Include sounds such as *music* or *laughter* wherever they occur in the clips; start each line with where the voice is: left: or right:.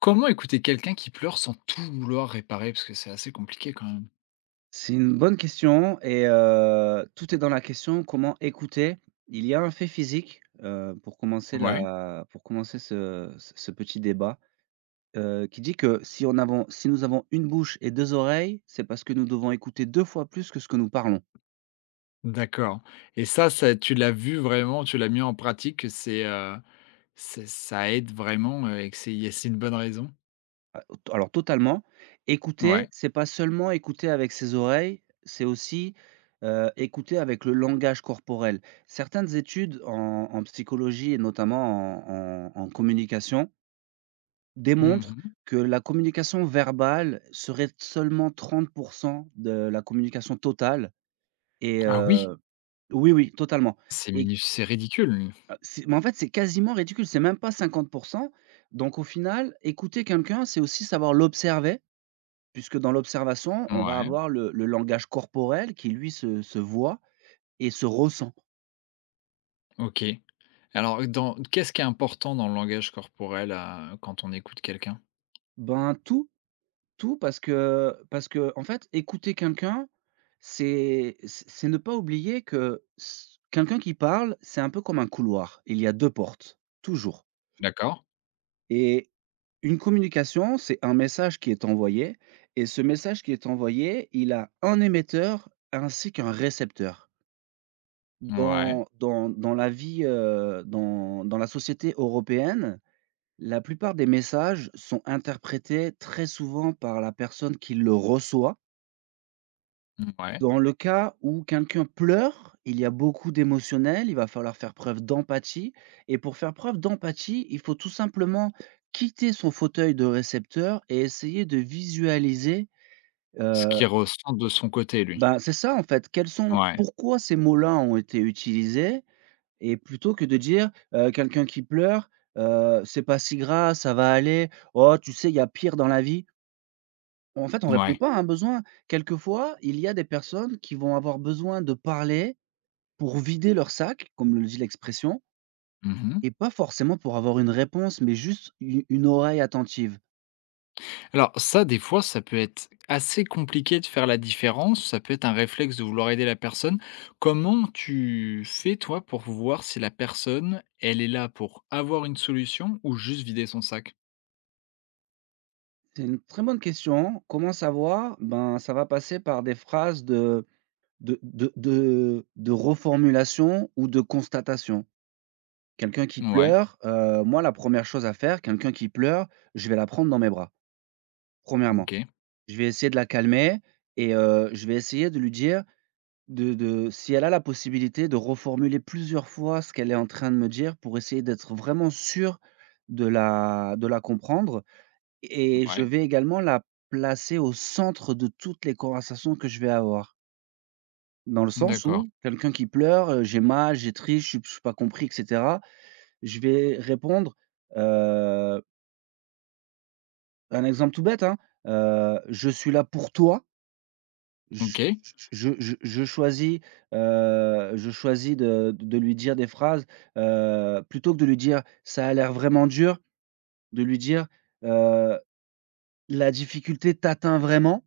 left: Comment écouter quelqu'un qui pleure sans tout vouloir réparer? Parce que c'est assez compliqué quand même.
right: C'est une bonne question et tout est dans la question comment écouter. Il y a un fait physique, pour commencer
left: Ouais.
right: ce petit débat, qui dit que si nous avons une bouche et deux oreilles, c'est parce que nous devons écouter 2 fois plus que ce que nous parlons.
left: D'accord. Et ça, tu l'as vu vraiment, tu l'as mis en pratique, que c'est ça aide vraiment, et que c'est il y a c'est une bonne raison?
right: A t alors totalement, écouter,
left: Ouais.
right: c'est pas seulement écouter avec ses oreilles, c'est aussi, écouter avec le langage corporel. Certaines études en psychologie et notamment en communication démontre
left: Mmh.
right: que la communication verbale serait seulement 30% de la communication totale et
left: Ah oui?
right: oui, oui, totalement. Et
left: C'est ridicule.
right: c'est mais en fait, c'est quasiment ridicule, c'est même pas 50%. Donc au final, écouter quelqu'un, c'est aussi savoir l'observer puisque dans l'observation, on va
left: Ouais.
right: avoir le langage corporel qui lui se voit et se ressent.
left: OK. Alors, dans qu'est-ce qui est important dans le langage corporel, quand on écoute quelqu'un?
right: Ben, tout parce que en fait, écouter quelqu'un, c'est ne pas oublier que s quelqu'un qui parle, c'est un peu comme un couloir. Il y a 2 portes, toujours.
left: D'accord.
right: Et une communication, c'est un message qui est envoyé et ce message qui est envoyé, il a un émetteur ainsi qu'un récepteur.
left: Ouais,
right: Dans la vie, dans la société européenne, la plupart des messages sont interprétés très souvent par la personne qui le reçoit.
left: ouais.
right: Dans le cas où quelqu'un pleure, il y a beaucoup d'émotionnel, il va falloir faire preuve d'empathie et pour faire preuve d'empathie, il faut tout simplement quitter son fauteuil de récepteur et essayer de visualiser,
left: Ce
right: heu,
left: qu'il ressent de son côté, lui.
right: bah, c'est ça en fait, quels sont
left: Ouais.
right: pourquoi ces mots-là ont été utilisés et plutôt que de dire, quelqu'un qui pleure, «C'est pas si grave, ça va aller. Oh, tu sais, il y a pire dans la vie». En fait, on répond
left: Ouais.
right: pas à un besoin. Quelquefois, il y a des personnes qui vont avoir besoin de parler pour vider leur sac, comme le dit l'expression,
left: Mmh.
right: et pas forcément pour avoir une réponse, mais juste u une oreille attentive.
left: Alors ça, des fois, ça peut être assez compliqué de faire la différence, ça peut être un réflexe de vouloir aider la personne. Comment tu fais, toi, pour voir si la personne, elle est là pour avoir une solution ou juste vider son sac?
right: C'est une très bonne question. Comment savoir? Ben, ça va passer par des phrases de reformulation ou de constatation. Quelqu'un qui
left: Ouais.
right: pleure, moi, la première chose à faire, quelqu'un qui pleure, je vais la prendre dans mes bras. Premièrement,
left: OK.
right: je vais essayer de la calmer et je vais essayer de lui dire de si elle a la possibilité de reformuler plusieurs fois ce qu'elle est en train de me dire pour essayer d'être vraiment sûr de la comprendre et je
left: Ouais.
right: vais également la placer au centre de toutes les conversations que je vais avoir. Dans le sens
left: D'accord.
right: où quelqu'un qui pleure, «J'ai mal, j'ai triste, je suis pas compris», et cetera. Je vais répondre, heu, un exemple tout bête, hein, «Je suis là pour toi». J
left: OK.
right: je je je choisis, je choisis de lui dire des phrases, plutôt que de lui dire: «Ça a l'air vraiment dur», de lui dire, heu: «La difficulté t'atteint vraiment»,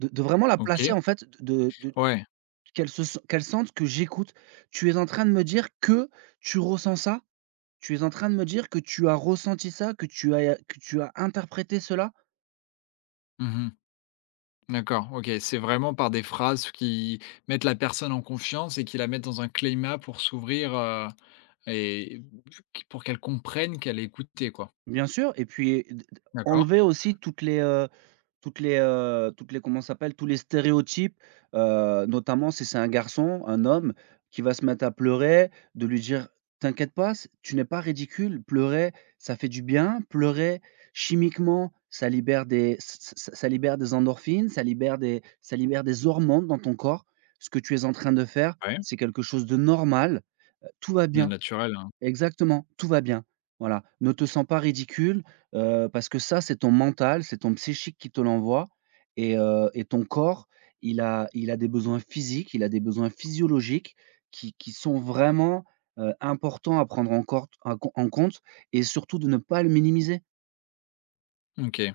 right: de vraiment la placer
left: OK.
right: en fait, de
left: Ouais.
right: qu'elle sente que j'écoute. Tu es en train de me dire que tu ressens ça, tu es en train de me dire que tu as ressenti ça, que tu as interprété cela.
left: Mmh. D'accord. OK. C'est vraiment par des phrases qui mettent la personne en confiance et qui la mettent dans un climat pour s'ouvrir, et pour qu'elle comprenne qu'elle est écoutée, quoi.
right: Bien sûr, et puis d d
left: D'accord.
right: enlever aussi toutes les comment ça s'appelle? Tous les stéréotypes, notamment si c'est un garçon, un homme qui va se mettre à pleurer, de lui dire: «T'inquiète pas, c tu n'es pas ridicule. Pleurer, ça fait du bien. Pleurer chimiquement, ça libère des endorphines, ça libère des hormones dans ton corps. Ce que tu es en train de faire,
left: Ouais.
right: c'est quelque chose de normal, tout va
left: Le
right: bien».
left: naturel, hein.
right: Exactement, tout va bien. Voilà, ne te sens pas ridicule, parce que ça, c'est ton mental, c'est ton psychique qui te l'envoie et ton corps, il a des besoins physiques, il a des besoins physiologiques qui sont vraiment, importants à prendre en compte et surtout de ne pas le minimiser.
left: OK.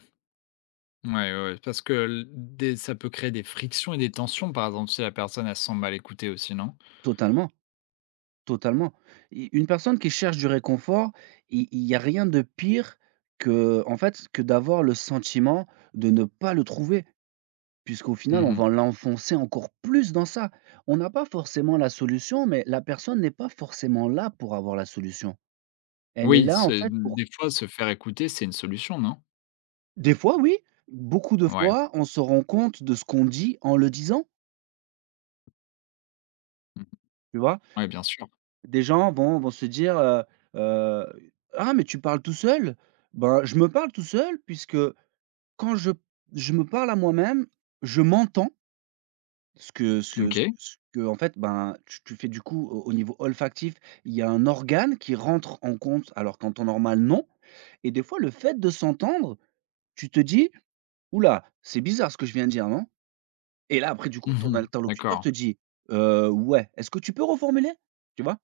left: Ouais, ouais, ouais. Parce que l des ça peut créer des frictions et des tensions, par exemple, si la personne, elle se sent mal écoutée aussi, non?
right: Totalement, totalement. U Une personne qui cherche du réconfort, il y a rien de pire que, en fait, que d'avoir le sentiment de ne pas le trouver. Puisqu'au final, on
left: Mmh.
right: va l'enfoncer encore plus dans ça. On n'a pas forcément la solution, mais la personne n'est pas forcément là pour avoir la solution. Elle est
left: Oui,
right: là, en
left: c'est
right: fait,
left: mmh,
right: pour
left: des fois, se faire écouter, c'est une solution, non?
right: des fois, oui, beaucoup de
left: Ouais.
right: fois, on se rend compte de ce qu'on dit en le disant,
left: Mmh.
right: tu vois?
left: Ouais, bien sûr.
right: Des gens vont se dire, heu: «Ah, mais tu parles tout seul?» Ben, je me parle tout seul puisque quand je me parle à moi-même, je m'entends.
left: OK.
right: Ce qu'en fait, ben, tu fais du coup au niveau olfactif, il y a un organe qui rentre en compte, alors qu'en temps normal, non. Et des fois, le fait de s'entendre, tu te dis: «Oula, c'est bizarre ce que je viens de dire, non?» Et là, après, du coup, ton
left: Mmh.
right: interlocuteur
left: D'accord.
right: te dit: Ouais, est-ce que tu peux reformuler?» Tu vois?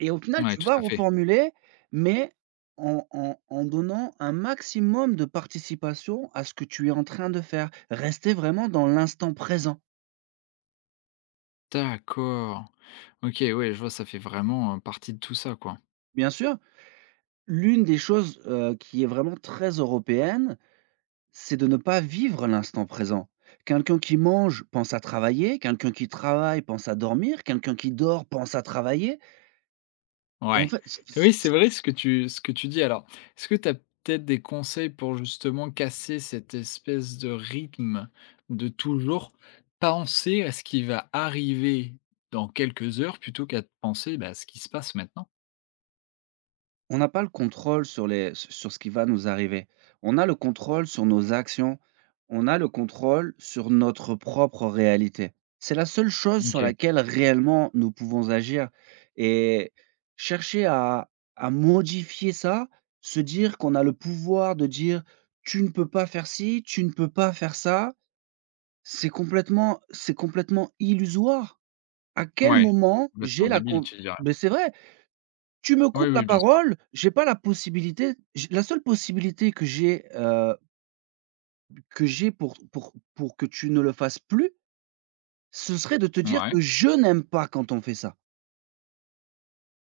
right: Et au final,
left: Ouais,
right: tu
left: tout
right: vas
left: à fait.
right: reformuler, mais en donnant un maximum de participation à ce que tu es en train de faire. Rester vraiment dans l'instant présent.
left: D'accord. OK, ouais, je vois, ça fait vraiment, partie de tout ça, quoi.
right: Bien sûr. L'une des choses, qui est vraiment très européenne, c'est de ne pas vivre l'instant présent. Quelqu'un qui mange pense à travailler, quelqu'un qui travaille pense à dormir, quelqu'un qui dort pense à travailler, et en
left: Ouais.
right: fait, c
left: Oui, c'est vrai ce que tu dis. Alors, est-ce que tu as peut-être des conseils pour justement casser cette espèce de rythme de toujours penser à ce qui va arriver dans quelques heures plutôt qu'à penser, bah, à ce qui se passe maintenant?
right: on n'a pas le contrôle sur ce qui va nous arriver. On a le contrôle sur nos actions, on a le contrôle sur notre propre réalité. C'est la seule chose sur
left: OK.
right: laquelle réellement nous pouvons agir et chercher à modifier ça, se dire qu'on a le pouvoir de dire: «Tu ne peux pas faire ci, tu ne peux pas faire ça», c'est complètement illusoire. À quel
left: Ouais.
right: moment j'ai
left: Complètement
right: la
left: débile,
right: con
left: tu dirais.
right: Mais c'est vrai! Tu me
left: Oui,
right: coupes la
left: oui, bien sûr.
right: parole, j'ai pas la possibilité j la seule possibilité que j'ai pour que tu ne le fasses plus, ce serait de te dire que
left: Ouais.
right: je n'aime pas quand on fait ça.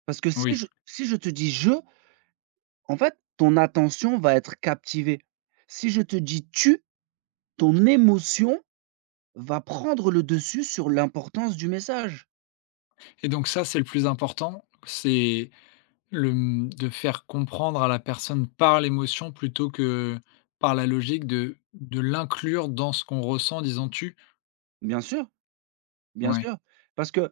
right: Parce que
left: Oui.
right: si je te dis: «Je», en fait, ton attention va être captivée. Si je te dis: «Tu», ton émotion va prendre le dessus sur l'importance du message.
left: Et donc ça, c'est le plus important? De faire comprendre à la personne par l'émotion plutôt que par la logique, de l'inclure dans ce qu'on ressent, disons «Tu».
right: Bien sûr, bien
left: Ouais.
right: sûr, parce que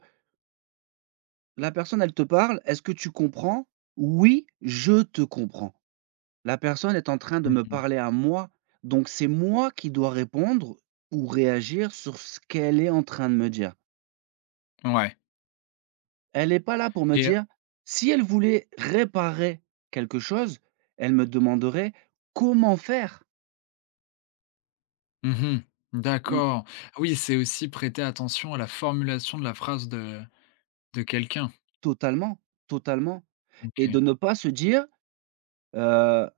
right: la personne, elle te parle: «Est-ce que tu comprends?» «Oui, je te comprends». La personne est en train de me
left: Mmh.
right: parler à moi, donc c'est moi qui dois répondre ou réagir sur ce qu'elle est en train de me dire.
left: Ouais.
right: Elle n'est pas là pour me
left: Et
right: dire, si elle voulait réparer quelque chose, elle me demanderait comment faire?
left: mmh
right: On
left: d'accord. Oui, c'est aussi prêter attention à la formulation de la phrase de quelqu'un.
right: Totalement, totalement. Et
left: OK.
right: de ne pas se dire, heu,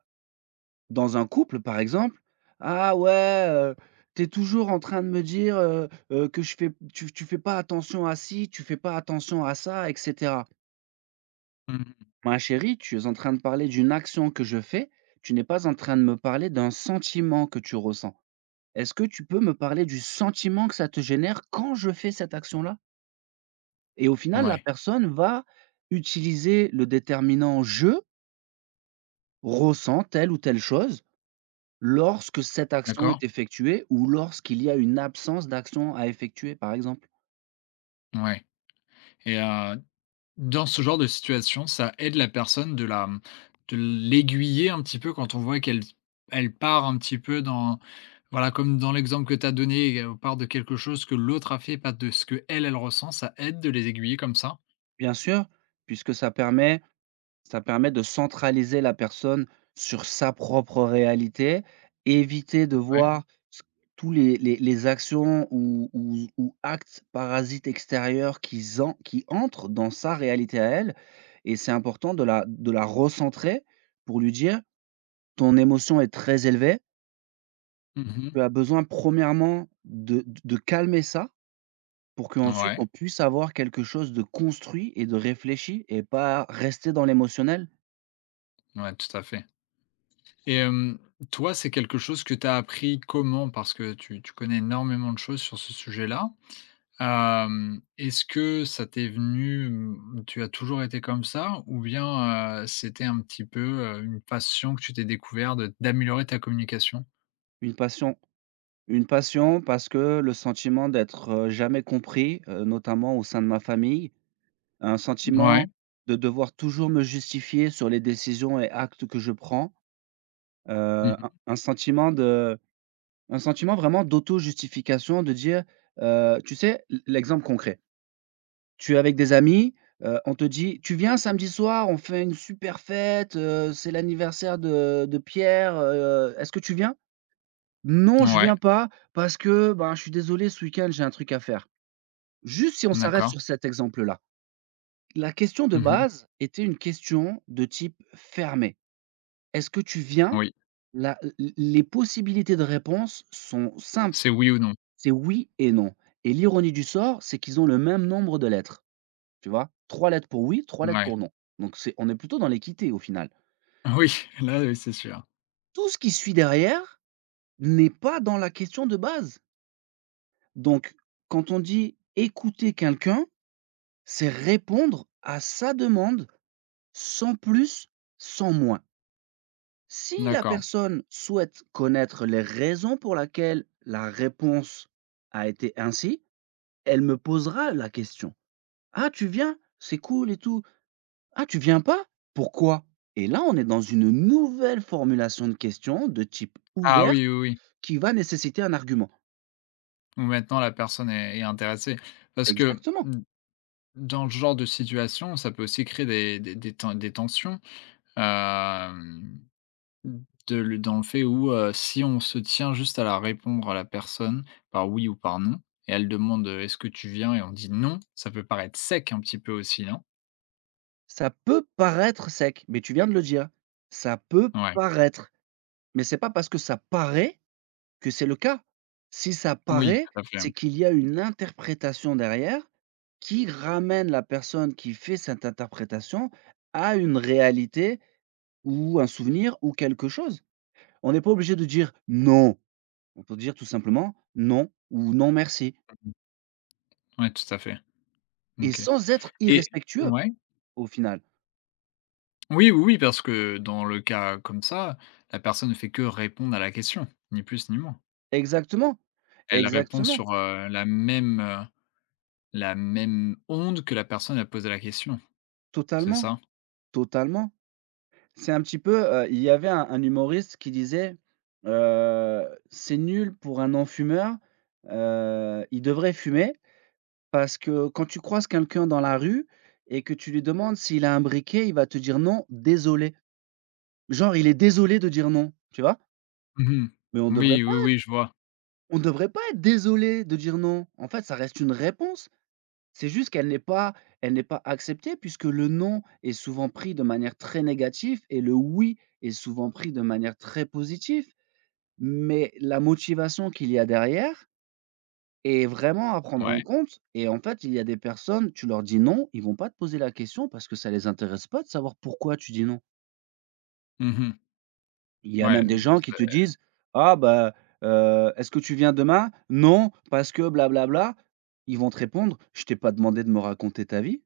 right: dans un couple, par exemple: «Ah ouais, tu toujours en train de me dire, que je fais tu fais pas attention à ci, tu fais pas attention à ça, et cetera».
left: Mmh.
right: Ma chérie, tu es en train de parler d'une action que je fais, tu n'es pas en train de me parler d'un sentiment que tu ressens. Est-ce que tu peux me parler du sentiment que ça te génère quand je fais cette action-là? Et au final, la
left: Ouais,
right: personne va utiliser le déterminant «je ressens telle ou telle chose» lorsque cette action
left: d'accord,
right: est effectuée ou lorsqu'il y a une absence d'action à effectuer, par exemple.
left: ouais. Et dans ce genre de situation, ça aide la personne de la de l'aiguiller un petit peu quand on voit qu'elle elle part un petit peu dans, voilà, comme dans l'exemple que tu as donné, elle part de quelque chose que l'autre a fait, pas de ce que elle ressent, ça aide de les aiguiller comme ça?
right: Bien sûr, puisque ça permet de centraliser la personne sur sa propre réalité, éviter de
left: Ouais.
right: voir ce tous les actions ou actes parasites extérieurs qui entrent dans sa réalité à elle et c'est important de la recentrer pour lui dire: «Ton émotion est très élevée,
left: Mmh.
right: tu as besoin premièrement de calmer ça pour qu'ensuite on
left: Ouais,
right: puisse avoir quelque chose de construit et de réfléchi et pas rester dans l'émotionnel».
left: ouais, tout à fait. Et hem, toi, c'est quelque chose que tu as appris comment? Parce que tu connais énormément de choses sur ce sujet-là. Hem, est-ce que ça t'est venu, mmh, tu as toujours été comme ça ou bien, c'était un petit peu, une passion que tu t'es découvert de d'améliorer ta communication?
right: Une passion une passion parce que le sentiment d'être, jamais compris, notamment au sein de ma famille, un
left: Ouais.
right: sentiment de devoir toujours me justifier sur les décisions et actes que je prends,
left: Mmh.
right: un sentiment de un sentiment vraiment d'auto-justification de dire, tu sais, l'exemple concret, tu es avec des amis, on te dit: «Tu viens samedi soir, on fait une super fête, c'est l'anniversaire de Pierre, est-ce que tu viens?» Non, je
left: Ouais.
right: viens pas parce que, ben, je suis désolé, ce week-end, j'ai un truc à faire. Juste si on s'arrête
left: D'accord.
right: sur cet exemple-là. La question de
left: Mmh.
right: base était une question de type fermé. Est-ce que tu viens?
left: Oui.
right: La l Les possibilités de réponse sont simples,
left: C'est oui ou non.
right: c'est oui et non et l'ironie du sort, c'est qu'ils ont le même nombre de lettres, tu vois? Trois lettres pour oui, trois lettres
left: Ouais.
right: pour
left: *laughs*
right: non. Donc c'est On est plutôt dans l'équité au final.
left: Oui, là, oui, c'est sûr.
right: Tout ce qui suit derrière n'est pas dans la question de base. Donc quand on dit écouter quelqu'un, c'est répondre à sa demande sans plus, sans moins. Si la
left: D'accord.
right: personne souhaite connaître les raisons pour laquelle la réponse a été ainsi, elle me posera la question: «Ah tu viens? C'est cool et tout. Ah tu viens pas? Pourquoi?» Et là, on est dans une nouvelle formulation de question de type
left: Ah
right: ouverte
left: oui, oui, oui.
right: qui va nécessiter un argument.
left: Ou maintenant la personne est intéressée. Parce que,
right: Exactement.
left: d dans ce genre de situation, ça peut aussi créer des des ten des tensions. De le Dans le fait où, si on se tient juste à la répondre à la personne par oui ou par non et elle demande, «Est-ce que tu viens?» et on dit: «Non», ça peut paraître sec un petit peu aussi, non?
right: Ça peut paraître sec, mais tu viens de le dire. Ça peut
left: Ouais.
right: paraître, mais c'est pas parce que ça paraît que c'est le cas. Si ça
left: Oui,
right: paraît,
left: tout à fait.
right: c'est qu'il y a une interprétation derrière qui ramène la personne qui fait cette interprétation à une réalité ou un souvenir ou quelque chose. On n'est pas obligé de dire: «Non». On peut dire tout simplement: «Non» ou «Non merci»,
left: Mmh. Ouais, tout à fait.
right: et
left: OK.
right: sans être
left: Et
right: irrespectueux
left: ouais.
right: au final.
left: Oui, oui, oui, parce que dans le cas comme ça, la personne ne fait que répondre à la question, ni plus ni moins.
right: Exactement,
left: Elle répond
right: exactement,
left: sur, la même onde que la personne a posé la question, c'est
right: totalement,
left: ça?
right: totalement. C'est un petit peu, il y avait un humoriste qui disait, heu: «C'est nul pour un non-fumeur, il devrait fumer», parce que quand tu croises quelqu'un dans la rue et que tu lui demandes s'il a un briquet, il va te dire: «Non, désolé». Genre, il est désolé de dire non, tu vois?
left: Mmh.
right: Mais
left: Oui, oui, oui, je vois.
right: on devrait pas être désolé de dire non. En fait, ça reste une réponse. C'est juste qu'elle n'est pas elle n'est pas acceptée puisque le «non» est souvent pris de manière très négative et le «oui» est souvent pris de manière très positive. Mais la motivation qu'il y a derrière est vraiment à prendre en
left: Ouais.
right: compte et en fait, il y a des personnes, tu leur dis: «Non», ils vont pas te poser la question parce que ça les intéresse pas de savoir pourquoi tu dis: «Non».
left: Mmh.
right: Il y a
left: Ouais,
right: même des gens qui te disent: «Ah bah, est-ce que tu viens demain? Non, parce que blablabla». Ils vont te répondre: «Je t'ai pas demandé de me raconter ta vie».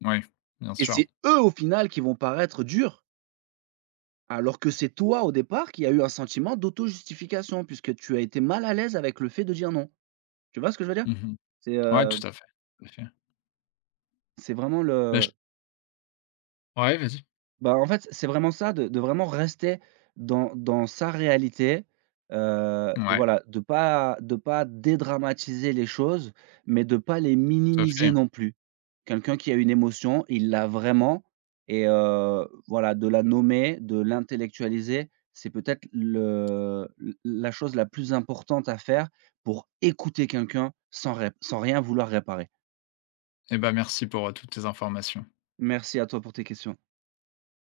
left: c'est ouais, bien
right: Et
left: sûr.
right: c'est eux, au final, qui vont paraître durs, alors que c'est toi, au départ, qui a eu un sentiment d'auto-justification puisque tu as été mal à l'aise avec le fait de dire: «Non». Tu vois ce que je veux dire?
left: Mmh.
right: C'est,
left: Ouais,
right: heu
left: tout à fait, tout à fait.
right: C'est vraiment
left: Bah,
right: le
left: je Ouais, vas-y.
right: Bah, en fait, c'est vraiment ça, de vraiment rester dans sa réalité,
left: Ouais,
right: voilà, de pas dédramatiser les choses, mais de pas les
left: tout à
right: minimiser
left: fait.
right: non plus. Quelqu'un qui a une émotion, il l'a vraiment et voilà, de la nommer, de l'intellectualiser, c'est peut-être le la chose la plus importante à faire pour écouter quelqu'un sans rien vouloir réparer.
left: Et ben, merci pour, toutes tes informations.
right: Merci à toi pour tes questions.